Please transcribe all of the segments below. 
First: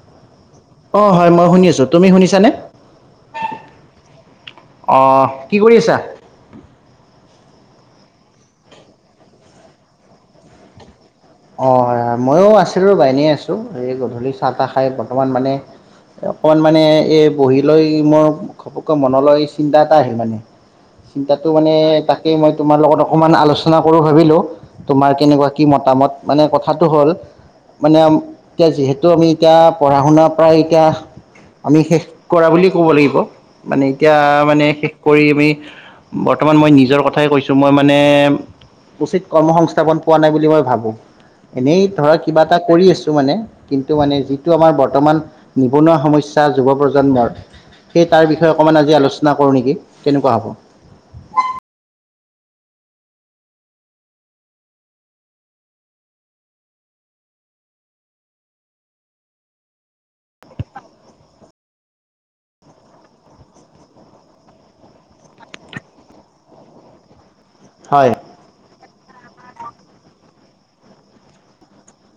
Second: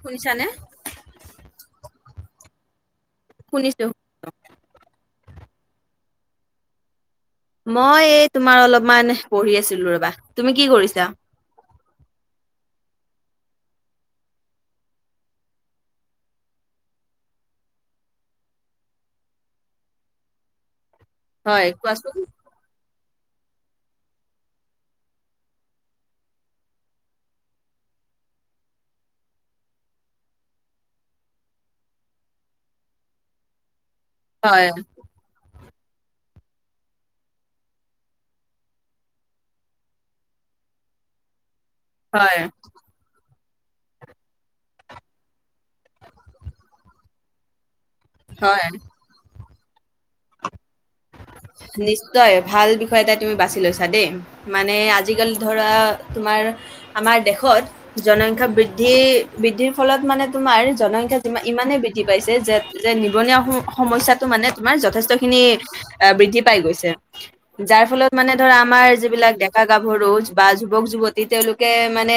শুনিছানে? অঁ হয়ঁ মই শুনি আছো, তুমি শুনিছানে? শুনিছোঁ। অঁ কি কৰি আছা? মই এই তোমাৰ অলপমান পঢ়ি আছিলো ৰবা, তুমি কি কৰিছা? অঁ হয়ঁ হয়ঁ ময়ো আছিলো বা‌ এনেনে আছো এই গধূলি চাহ তাহ খাই বৰ্তমান মানে- অকমান মানে এই বহি লৈ মোৰ ঘপকৈ মনলৈ চিন্তা এটা আহিল মানে। চিন্তাটো হয় মানে কোৱাচোন। তাকেই মই- তোমাৰ লগত অকমান আলোচনা কৰো ভাবিলো তোমাৰ কেনেকুৱা কি মতামত মানে কথাটো হ'ল- মানে এতিয়া যিহেতু আমি এতিয়া পঢ়া শুনাৰ পৰাই এতিয়া- আমি শেষ কৰা বুলি ক'ব লাগিব। মানে এতিয়া মানে হয়, শেষ- কৰি আমি বৰ্তমান মই নিজৰ কথাই কৈছোঁ মই মানে। উচিত কৰ্ম সংস্থাপন পোৱা নাই বুলি মই ভাবো। এনেই ধৰ হয়, কিবা এটা কৰি আছো মানে। কিন্তু মানে যিটো আমাৰ বৰ্তমান নিবনুৱা সমস্যা যুৱ প্ৰজন্মৰ- সেই তাৰ বিষয়ে হয়। অকণমান আজি আলোচনা কৰো নেকি কেনেকুৱা হ'ব? নিশ্চয় ভাল বিষয় এটা তুমি বাছি লৈছা দেই। মানে আজিকালি ধৰা তোমাৰ আমাৰ দেশত জনসংখ্যা বৃদ্ধি বৃদ্ধিৰ ফলত মানে তোমাৰ জনসংখ্যা যিমান ইমানে বৃদ্ধি দি পাইছে যে-যে নিবনুৱা সম-সমস্যাটো মানে তোমাৰ যথেষ্ট খিনি বৃদ্ধি পাই গৈছে যাৰ ফলত হয় মানে ধৰা আমাৰ যিবিলাক ডেকা গাভৰু বা যুৱক যুৱতী, তেওঁলোকে মানে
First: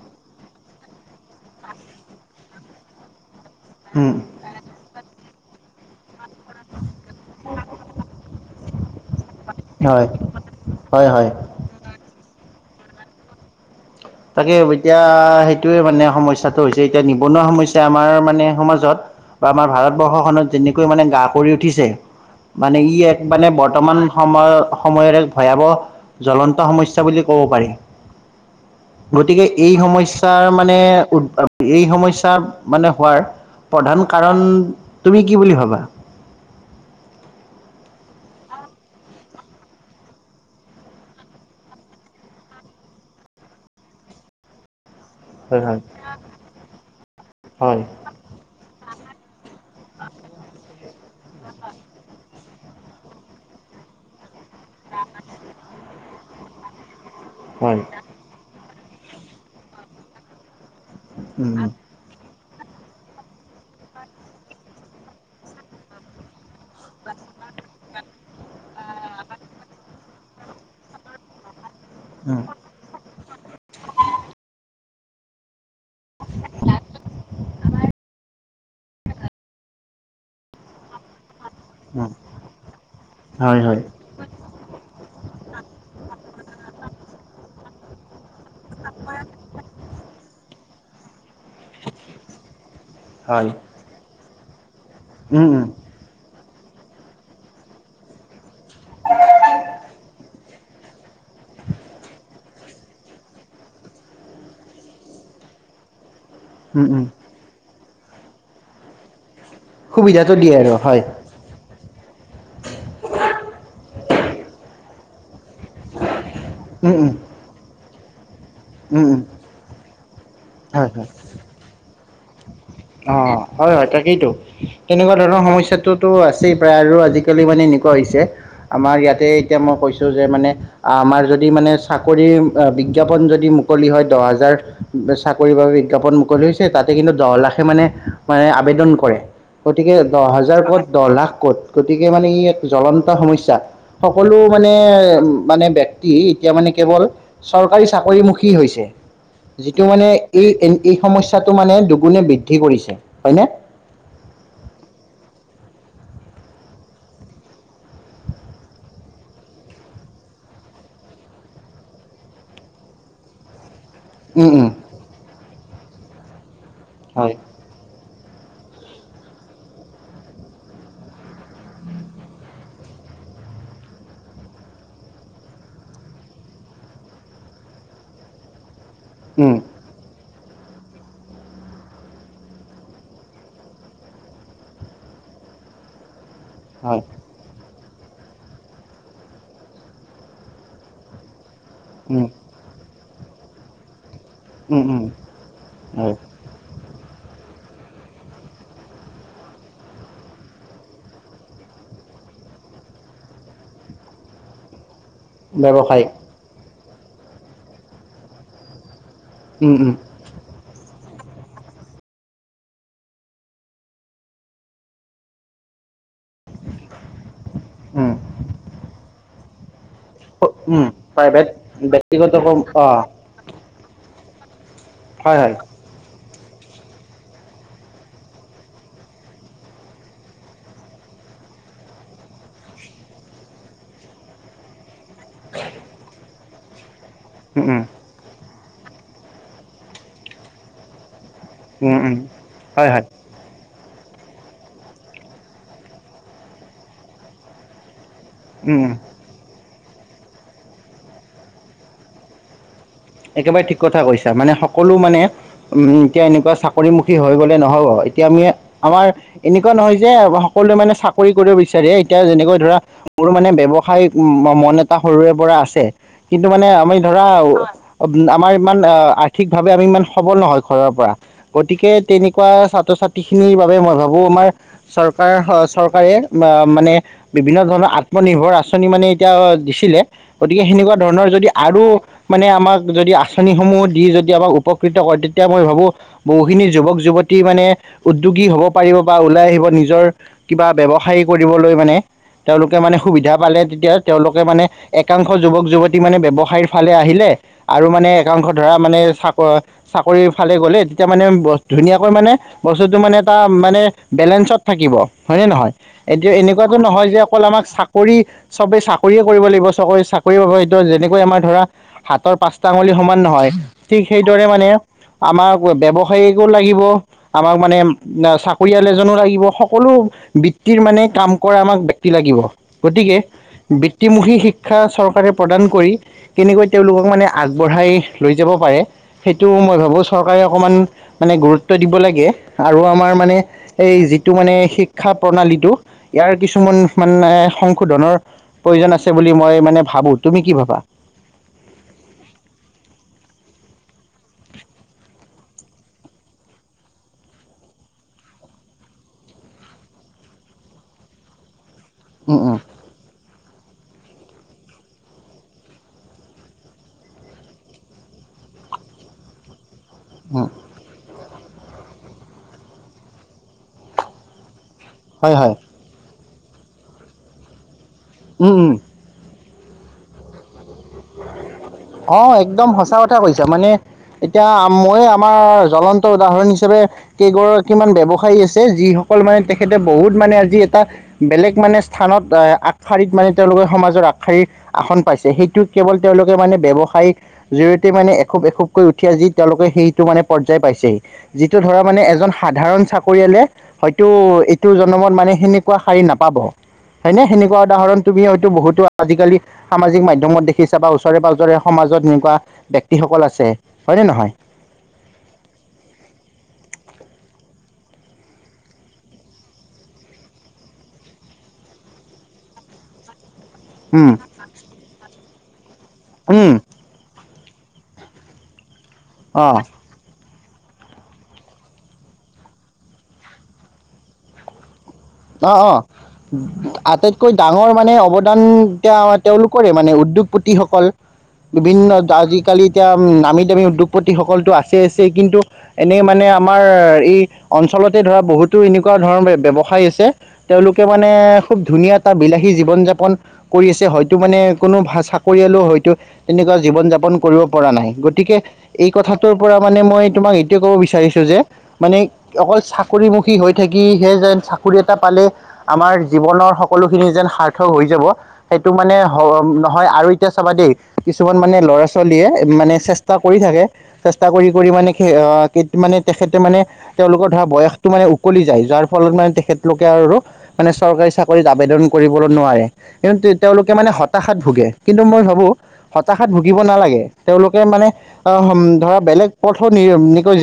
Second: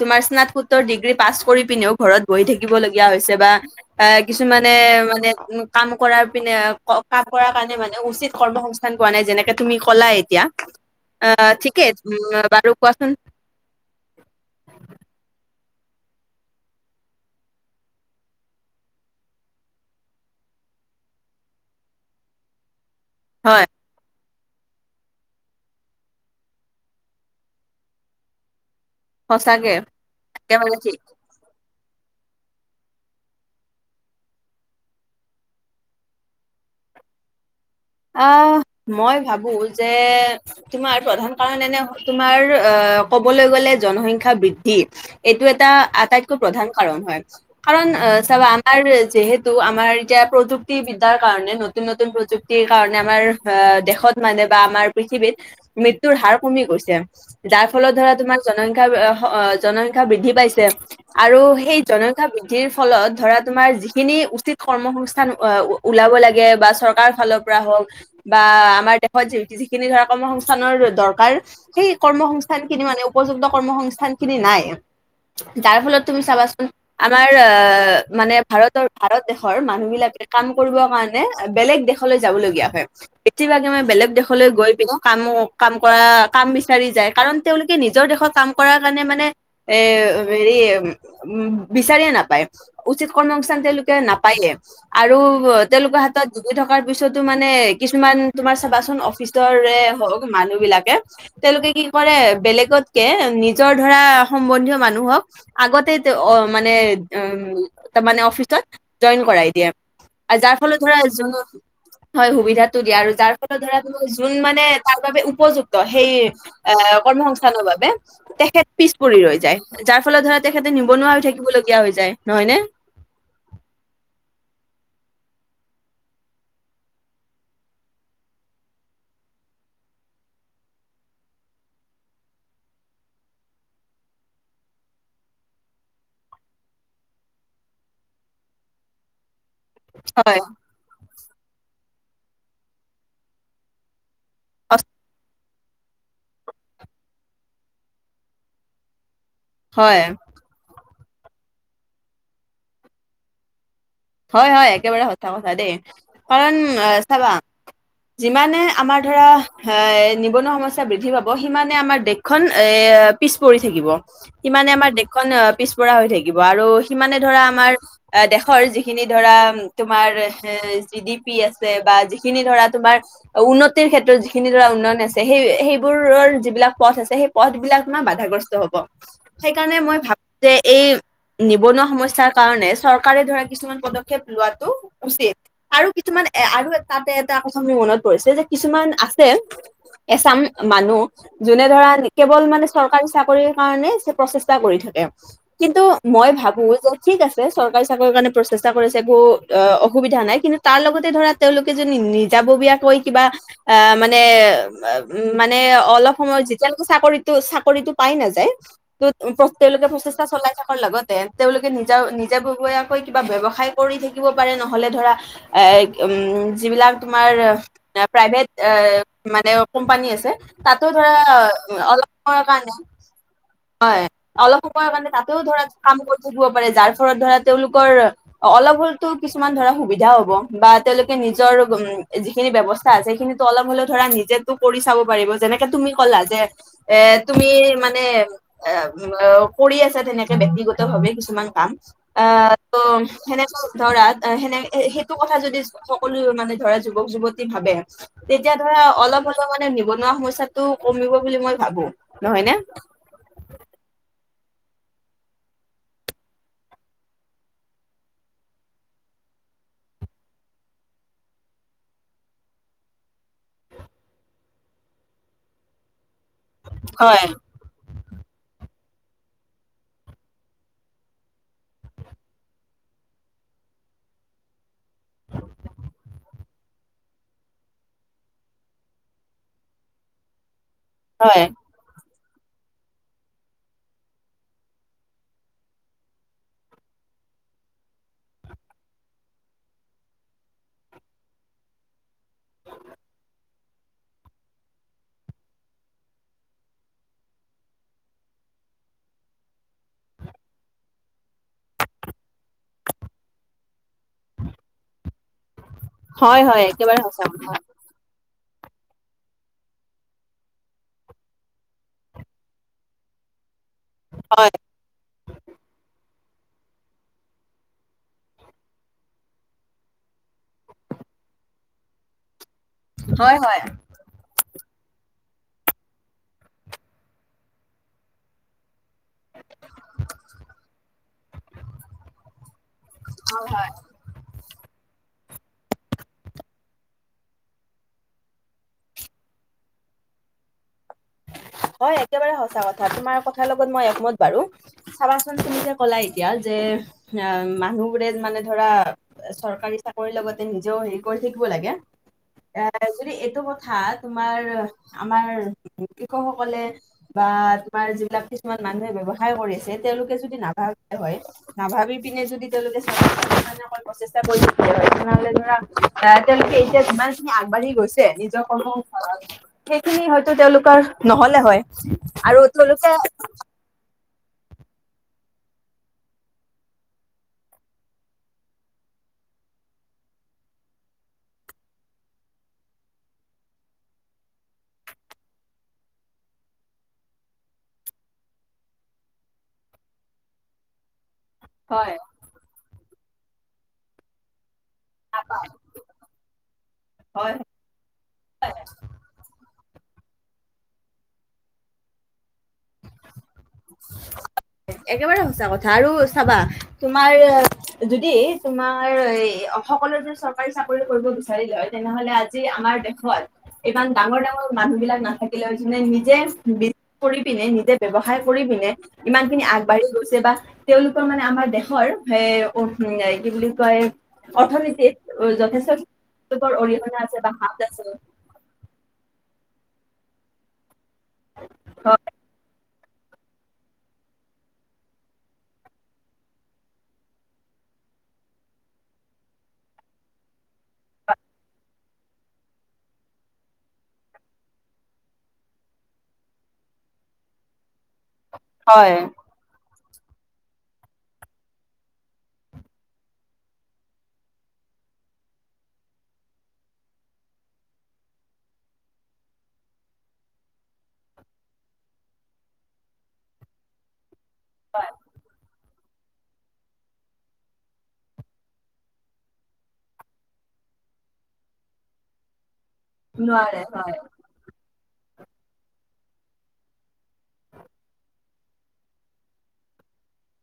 তোমাৰ স্নাতকোত্তৰ ডিগ্ৰী পাছ কৰি পিনেও ঘৰত বহি থাকিব লগীয়া হৈছে বা। অ, উম কিছুমানে মানে কাম কৰাৰ পিনে ক কাম কৰাৰ কাৰণে মানে উচিত কৰ্মসংস্থান পোৱা নাই যেনেকে তুমি হয় ক'লা এতিয়া হয় হয় অ' ঠিকেই উম বাৰু কোৱাচোন। তাকে এতিয়া সেইটোৱে মানে সমস্যাটো হৈছে এতিয়া নিবনুৱা সমস্যা আমাৰ মানে সমাজত বা আমাৰ ভাৰতবৰ্ষখনত যেনেকৈ মানে গা কৰি উঠিছে। মানে ই এক মানে হয় বৰ্তমান সময়ৰ-সময়ৰে ভয়াৱহ জ্বলন্ত সমস্যা বুলি ক'ব পাৰি। গতিকে সঁচাকে এই সমস্যাৰ একেবাৰে মানে ঠিক উ এই সমস্যা মানে হোৱাৰ, প্ৰধান কাৰণ তুমি কি বুলি ভাবা? আহ মই ভাবো যে তোমাৰ প্ৰধান কাৰণ এনে তোমাৰ আহ কবলৈ গলে জনসংখ্যা বৃদ্ধি। এইটো হয় এটা হয় আটাইতকৈ প্ৰধান কাৰণ হয়। হয় কাৰণ চাবা আৰু যিহেতু আমাৰ এতিয়া প্ৰযুক্তিব বিদ্যাৰ কাৰণে, নতুন নতুন প্ৰযুক্তি কাৰণে আমাৰ দেশত মানে বা আমাৰ পৃথিৱীত মৃত্যুৰ হাৰ কমি গৈছে। যাৰ হয় ফলত ধৰা তোমাৰ জনসংখ্যা অ' জনসংখ্যা বৃদ্ধি পাইছে আৰু উম, সেই জনসংখ্যা বৃদ্ধিৰ ফলত ধৰা তোমাৰ যিখিনি উচিত কৰ্মসংস্থান এ ওলাব লাগে বা চৰকাৰৰ ফালৰ পৰা হওক, বা আমাৰ দেশত যিখিনি ধৰা কৰ্মসংস্থানৰ দৰকাৰ সেই উম, কৰ্মসস্থান খিন মানে উপযুক্ত কৰ্মসংস্থান খিনি নাই যাৰ ফলত তুমি চাবাচোন। আমাৰ আ মানে ভাৰতৰ ভাৰত দেশৰ মানুহ বিলাকে কাম কৰিব কাৰণে বেলেগ উম, শলৈ যাবলগীয়া হয়, হয় পেথিভাগে হয় মানে বেলেগ দেশলৈ গৈ পিনে কাম কাম কৰা কাম বিচাৰি যায়, কাৰণ তেওঁলোকে নিজৰ দেশত কাম কৰাৰ কাৰণে মানে এ হেৰি উ বিচাৰিয়ে নাপায়। উচিত কৰ্ম হয় সংস্থান তেওঁলোকে নাপায়ে আৰু উম, উম। তেওঁলোকৰ হাতত ডুবি থকা থকাৰ পিছতো মানে কিছুমান তোমাৰ চাবাচোন অফিচৰে হওক মানুহ বিলাকে তেওঁলোকে কি কৰে, বেলেগতকে নিজৰ ধৰা সম্বন্ধীয় মানুহক আগতে তেওঁ অ' মানে উম' তাৰ মানে অফিচত জইন কৰাই দিয়ে। সুবিধাটো দিয়ে যাৰ আৰু ফলত ধৰা হয় হয় সুবিধাটো দিয়া, আৰু যাৰ ফলত ধৰা তোমাৰ যোন মানে তাৰ বাবোবে উপযুক্ত সেই উম আহ উম কৰ্মসংস্থানৰ বাবে তেখেত পিছ উম পৰি উম ৰৈ যায়, যাৰ ফলত ধৰা তেখেতে হয় নিবনুৱা হৈ থাকিবলগীয়া হৈ যায়। নহয় নে? অহ। হয় হয় তাকেইটো, তেনেকুৱা ধৰণৰ সমস্যাটোতো আছেই প্ৰায় আৰু আজিকালি মানে এনেকুৱা হৈছে আমাৰ ইয়াতে এতিয়া মই কৈছোঁ যে মানে আমাৰ যদি মানে চাকৰি বিজ্ঞাপন যদি মুকলি হয় দহ হাজাৰ চাকৰিৰ বাবে বিজ্ঞাপন মুকলি হৈছে, তাতে কিন্তু দহ লাখে মানে মানে আবেদন কৰে, গতিকে দহ হয় হাজাৰ ক'ত দহ লাখ ক'ত? গতিকে মানে ই এক জ্বলন্ত সমস্যা, সকলো মানে সঁচ- উম মানে ব্যক্তি এতিয়া মানে কেৱল চৰকাৰী চাকৰিমুখী হৈছে, যিটো হয় মানে এই, এই সমস্যাটো মানে দুগুণে বৃদ্ধি কৰিছে। হয়নে? হয় হয়, একেবাৰে সচা কথা দেই, কাৰণ চাবা যিমানে আমাৰ ধৰা এ নিবনুৱা সমস্যা বৃদ্ধি পাব, সিমানে আমাৰ দেশ খন এ পিছ পৰি থাকিব। উম উম সিমানে আমাৰ দেশখন পিছপৰা হৈ থাকিব, আৰু সিমানে হয় ধৰা আমাৰ দেশৰ যি যিখিনি ধৰা তোমাৰ এ জি, ডি, পি আছে বা যিখিনি ধৰা তোমাৰ উন্নতিৰ ক্ষেত্ৰত যিখিনি ধৰা উন্নয়ন আছে, সেই সেইবোৰৰ যিবিলাক পথ আছে সেই পথ বিলাক ন বাধাগ্ৰস্ত হ'ব। উম সেইকাৰণে মই ভাবোঁ যে, এই নিবনুৱা সমস্যা কাৰণে চৰকাৰে ধৰা কিছুমান পদক্ষেপ লোৱাটো উচিত, আৰু কিছুমান এ আৰু হয় তাতে তাৰপাছত মোৰ মনত পৰিছে, যে কিছুমান আছে এচাম মানুহ যোনে ধৰা উম কেৱল মানে চৰকাৰী চাকৰিৰ কাৰণে প্ৰচেষ্টা কৰি উম থাকে, উম কিন্তু হয় মই ভাবোঁ যে ঠিক আছে চৰকাৰী চাকৰি কাৰণে প্ৰচে চেষ্টা কৰিছে একো অ' অসুবিধা নাই, কিন্তু তাৰ লগতে ধৰা তেওঁলোকে যদি নিজাববীয়াকৈ কিবা আ মানে উম' মানে ব্যৱসায় অলপ সময়ত যেতিয়ালৈকে চাকৰিতো চাকৰিতটো পাই নাযায় ত উম তেওঁলোকে উম প্ৰচেষ্টা চলাই থকাৰ লগতে তেওঁলোকে নিজা নিজাববীয়াকৈ কিবা ব্যৱ ব্যৱসায় কৰি থাকিব পাৰে, নহ'লে ধৰা আ উম' যিবিলাক তোমাৰ দা উম প্ৰাইভেট এ মানে কোম্পানী আছে। তাতো উম ধৰা প্ৰাইভেট অলপ ব্যক্তিগত সময়ৰ কম কাৰণে। অ হয়, অলপ সময়ৰ কাৰণে তাতেও হয় হয় ধৰা কাম কৰি থাকিব পাৰে, যাৰ ফলত ধৰা তেওঁলোকৰ অ' অলপ হ'লতো কিছুমান ধৰা সুবিধাও হ'ব, বা তেওঁলোকে নিজৰ উম' যিখিনি ব্যৱস্থা চা সেইখিনিতো অলপ হ'লে ধৰা নিজেতো কৰি চাব পাৰিব, যেনেকে তুমি ক'লা যে এ তুমি উম উম মানে এ কৰি আছা তেনেকে ব্যক্তিগত ভাৱে কিছুমান কাম উম উম আহ' ত' হয় হয় সেনেকে ধৰা সেনে সেইটো কথা যদি সকলো মানে ধৰা যুৱক-যুৱতী ভাবে তেতিয়া উম ধৰা উম অলপ হ'লেও মানে নিবনুৱা সমস্যাটো কমিব বুলি মই ভাবোঁ। নহয় নে? একেবাৰে ঠিক কথা কৈছা, মানে সকলো মানে উম' এতিয়া এনেকুৱা চাকৰিমুখী হৈ গ'লে নহ'ব, এতিয়া আমি আমাৰ এনেকুৱা নহয় যে সকলোৱে মানে চাকৰি কৰিব বিচাৰে, এতিয়া যেনেকৈ ধৰা মোৰ মানে ব্যৱসায়িক মন এটা সৰুৰে পৰা আছে। কিন্তু মানে আমি হয় ধৰা আমাৰ ইমান আৰ্থিকভাৱে আমি ইমান সবল নহয় ঘৰৰ পৰা। গতিকে তেনেকুৱা ছাত্ৰ-ছাত্ৰী খিনিৰ বাবে মই ভাবোঁ আমাৰ চৰকাৰ হ চৰকাৰে বা মানে বিভিন্ন ধৰণৰ আত্মনিৰ্ভৰ আঁচনি মানে এতিয়া দিছিলে, গতিকে সেনেকুৱা ধৰণৰ হয় যদি আৰু মানে আমাক যদি আঁচনিসমূহ দি যদি আমাক উপকৃত কৰে, তেতিয়া মই ভাবোঁ বহুখিনি যুৱক-যুৱতী মানে উদ্যোগী হ'ব পাৰিব বা ওলাই আহিব নিজৰ কিবা ব্যৱসায় কৰিবলৈ মানে তেওঁলোকে মানে সুবিধা পালে তেতিয়া তেওঁলোকে মানে একাংশ যুৱক-যুৱতী মানে ব্যৱসায়ীৰ ফালে আহিলে, আৰু মানে একাংশ ধৰা মানে চাক চাকৰি ফালে গ'লে, তেতিয়া মানে ধুনীয়াকৈ মানে বস্তুতো মানে এটা মানে বেলেঞ্চত থাকিব। হয় নে নহয়? এতিয়া হয় হয় এনেকুৱাতো একেবাৰে নহয় যে সঁচা অকল কথা আমাক চাক কৰি, চবেই চাকৰিয়ে কৰিব লাগিব, চব চাকৰি পাব, সেইটো যেনেকৈ আমাৰ ধৰা হাতৰ পাঁচটা আঙুলি সমান নহয়, ঠিক সেইদৰে হয়। মানে আমাক ব্যৱসায়িকো লাগিব। আমাক মানে চাকৰিয়াল এজনো লাগিব। সকলো বৃত্তিৰ মানে কাম কৰা আমাক ব্যক্তি লাগিব। গতিকে, হয় হয় বৃত্তিমুখী শিক্ষা চৰকাৰে প্ৰদান কৰি কেনেকৈ তেওঁলোকক মানে আগবঢ়াই লৈ যাব পাৰে। সেইটো মই ভাবো চৰকাৰে অকণমান মানে গুৰুত্ব দিব লাগে। আৰু আমাৰ মানে এই যি টো মানে, শিক্ষা প্ৰণালীটো ইয়াৰ কিছুমান মানে সংশোধনৰ প্ৰয়োজন আছে বুলি মই মানে ভাবো। তুমি কি ভাবা? হয়, একেবাৰে সঁচা কথা, তোমাৰ কথাৰ লগত মই একমত বাৰু। চাবাচোন তুমি যে ক'লা এতিয়া যে আহ, মানুহবোৰে মানে ধৰা চৰকাৰী চাকৰিৰ লগতে নিজেও হেৰি কৰি থাকিব লাগে। উম উম এ যদি এইটো কথা তোমাৰ আমাৰ। শিক্ষকসকলে বা তোমাৰ যিবিলাক কিছুমান মানুহে ব্যৱসায় কৰিছে তেওঁলোকে যদি উম নাভাবে হয়, নাভাবি পিনে যদি তেওঁলোকে চাকৰি কাৰণে প্ৰচেষ্টা কৰি তেনেহলে হয় হয় ধৰা, আহ, তেওঁলোকে এতিয়া যিমান খিনি আগবাঢ়ি গৈছে নিজৰ উম উম কৰ্ম ফলত সেইখিনি হয়তো তেওঁলোকৰ নহলে হয়, আৰু তেওঁলোকে তাৰ মানে এতিয়া মইয়ে, আমাৰ জ্বলন্ত উদাহৰণ হিচাপে কেইগৰাকীমান ব্যৱসায়ী আছে, যিসকল মানে তেখেতে বহুত মানে আজি এটা বেলেগ মানে স্থানত এ আগশাৰীত মানে তেওঁলোকে সমাজৰ আগশাৰীৰ আসন পাইছে। সেইটো কেৱল তেওঁলোকে মানে ব্যৱসায়িক জৰিতে মানে এখোব- এখোবকৈ উঠি আজি তেওঁলোকে সেইটো মানে পৰ্যায় পাইছেহি। যিটো ধৰা হয় মানে এজন সাধাৰণ চাকৰিয়ালে হয়তো এটো জন্মত মানে সেনেকুৱা শাৰী নাপাব হয়নে হয় সেনেকুৱা উদাহৰণ তুমি হয়তো বহুতো আজিকালি সামাজিক মাধ্যমত দেখ খিছাবা ওচৰে- পাঁজৰে সমাজত এনেকুৱা ব্যক্তিসকল আছে হয়নে নহয়? একেবাৰে সঁচা কথা, আৰু চাবা তোমাৰ যদি তোমাৰ এ সকলো যদি চৰকাৰী চাকৰি কৰিব বিচাৰি লয়, তেনেহলে আজি যি আমাৰ দেশত ইমান উম ডাঙৰ- ডাঙৰ মানুহ বিলাক নাথাকিলে হয়। যোনে নিজে উম বি কৰি পিনে নিজে ব্যৱসায় কৰি পিনে ইমান খিনি অঁ আগবাঢ়ি গৈছে, বা তেওঁলোকৰ মানে আমাৰ দেশৰ সে কি বুলি কয়, অৰ্থনীতিত অ- যথেষ্ট অ তেওঁলোকৰ অৰিহণা আছে আটাইতকৈ বা হাত ডাঙৰ আছে মানে অৱ দান এতিয়া তেওঁলোকৰে মানে উদ্যোগপতিসকল বিভিন্ন আজিকালি এতিয়া নামী- দামী উদ্যোগপতিসকলতো আছেই- আছেই। কিন্তু এনেই মানে আমাৰ এই অঞ্চলতে ধৰা, বহুতো এনেকুৱা ধৰণৰ ব্যৱসায় আছে। তেওঁলোকে মানে খুব ধুনীয়া এটা বিলাহী জীৱন যাপন কৰি আছে, হয়তো মানে কোনো চাকৰিয়ালেও হয়তো তেনেকুৱা জীৱন- যাপন কৰিব পৰা নাই। গতিকে, এই হয় কথাটোৰ পৰা মানে মই তোমাক এইটোয়ে ক'ব বিচাৰিছো যে মানে অকল চাকৰিমুখী হৈ থাকিহে যেন চাকৰি এটা পালে আমাৰ জীৱনৰ সকলোখিনি যেন সাৰ্থক হৈ যাব সেইটো মানে নহয়। আৰু এতিয়া চাবা দেই, কিছুমান মানে ল'ৰা-ছোৱালীয়ে মানে চেষ্টা কৰি থাকে। চেষ্টা কৰি- কৰি মানে কি মানে তেখেতে মানে তেওঁলোকৰ ধৰা, বয়সটো মানে উকলি যায়। যাৰ ফলত মানে তেখেত লোকে আৰু মানে চৰকাৰী চাকৰিত আবেদন কৰিবলৈ নোৱাৰে। কিন্তু নোৱাৰে তেওঁলোকে মানে হয় হতাশাত ভুগে। কিন্তু মই ভাবোঁ হতাশাত ভুগিব নালাগে, তেওঁলোকে মানে আহ' ধৰা বেলেগ পথ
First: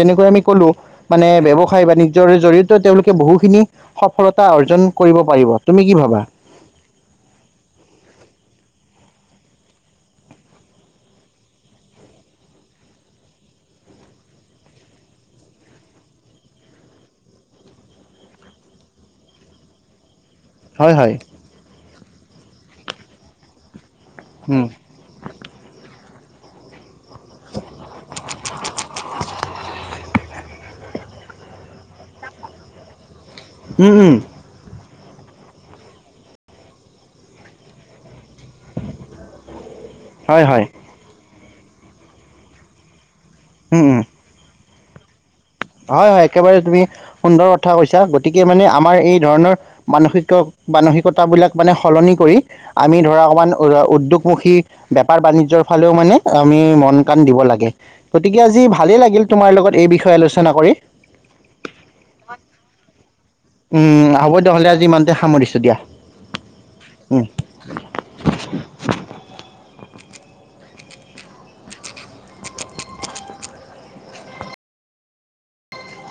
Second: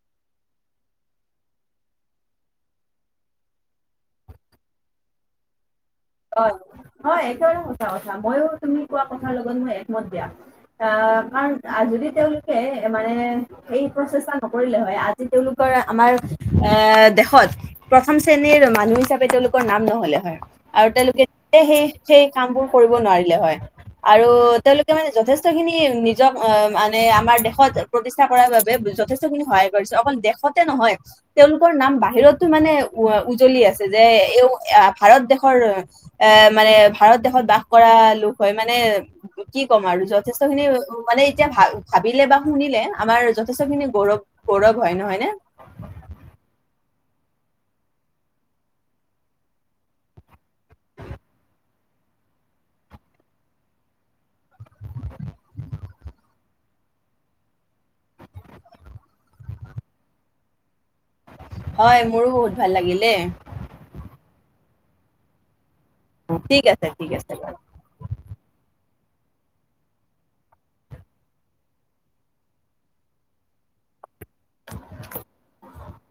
যেনেকৈ আমি কলো মানে ব্যৱসায় বাণিজ্যৰ জৰিয়তেও তেওঁলোকে বহুখিনি সফলতা অৰ্জন কৰিব পাৰিব। তুমি কি ভাবা? হয়, হয় একেবাৰে সঁচা কথা, ময়ো তুমি কোৱা কথাৰ লগত মই একমত দিয়া। আহ' কাৰণ যদি তেওঁলোকে মানে সেই প্ৰচেষ্টা নকৰিলে হয় আজি তেওঁলোকৰ আমাৰ এ দেশত প্ৰথম শ্ৰেণীৰ মানুহ হিচাপে তেওঁলোকৰ নাম নহ'লে হয়। আৰু হয় হয় তেওঁলোকে সেই সেই কাম বোৰ কৰিব নোৱাৰিলে হয় আৰু উম তেওঁলোকে এতিয়া মানে যথেষ্টখিনি নিজক আহ' মানে আমাৰ দেশত প্ৰতিষ্ঠা কৰাৰ বাবে যথেষ্ট খিনি সহায় কৰিছে। অকল দেশতে নহয় তেওঁলোকৰ নাম বাহিৰতো মানে উ-উজলি আছে উম যে উম এ ভাৰত দেশ ৰ এ মানে ভাৰত দেশত বাস কৰা লোক হয় মানে কি ক'ম আৰু যথেষ্ট হয় খিনি হয় মানে এতিয়া ভা-ভাবিলে বা শুনিলে আমাৰ যথেষ্ট উম খিনি উম গৌৰৱ গৌৰৱ হয়। নহয় নে? হয় হয়, একেবাৰে তুমি সুন্দৰ কথা কৈছা। গতিকে মানে আমাৰ এই ধৰণৰ মানসিক-মানসিকতা বিলাক মানে সলনি কৰি আমি ধৰা অকণমান উ-উদ্যোগমুখী বেপাৰ বাণিজ্যৰ ফালেও মানে আমি মন কাণ দিব লাগে। গতিকে আজি ভালেই লাগিল তোমাৰ লগত এই বিষয়ে আলোচনা কৰি। হয়, মোৰো বহুত ভাল লাগিল দেই। উমঁ' হ'ব দিয়ক হ'লে আজি ইমানতে সামৰিছোঁ দিয়া। ঠিক আছে ঠিক উম। আছে বাৰু। [unintelligible]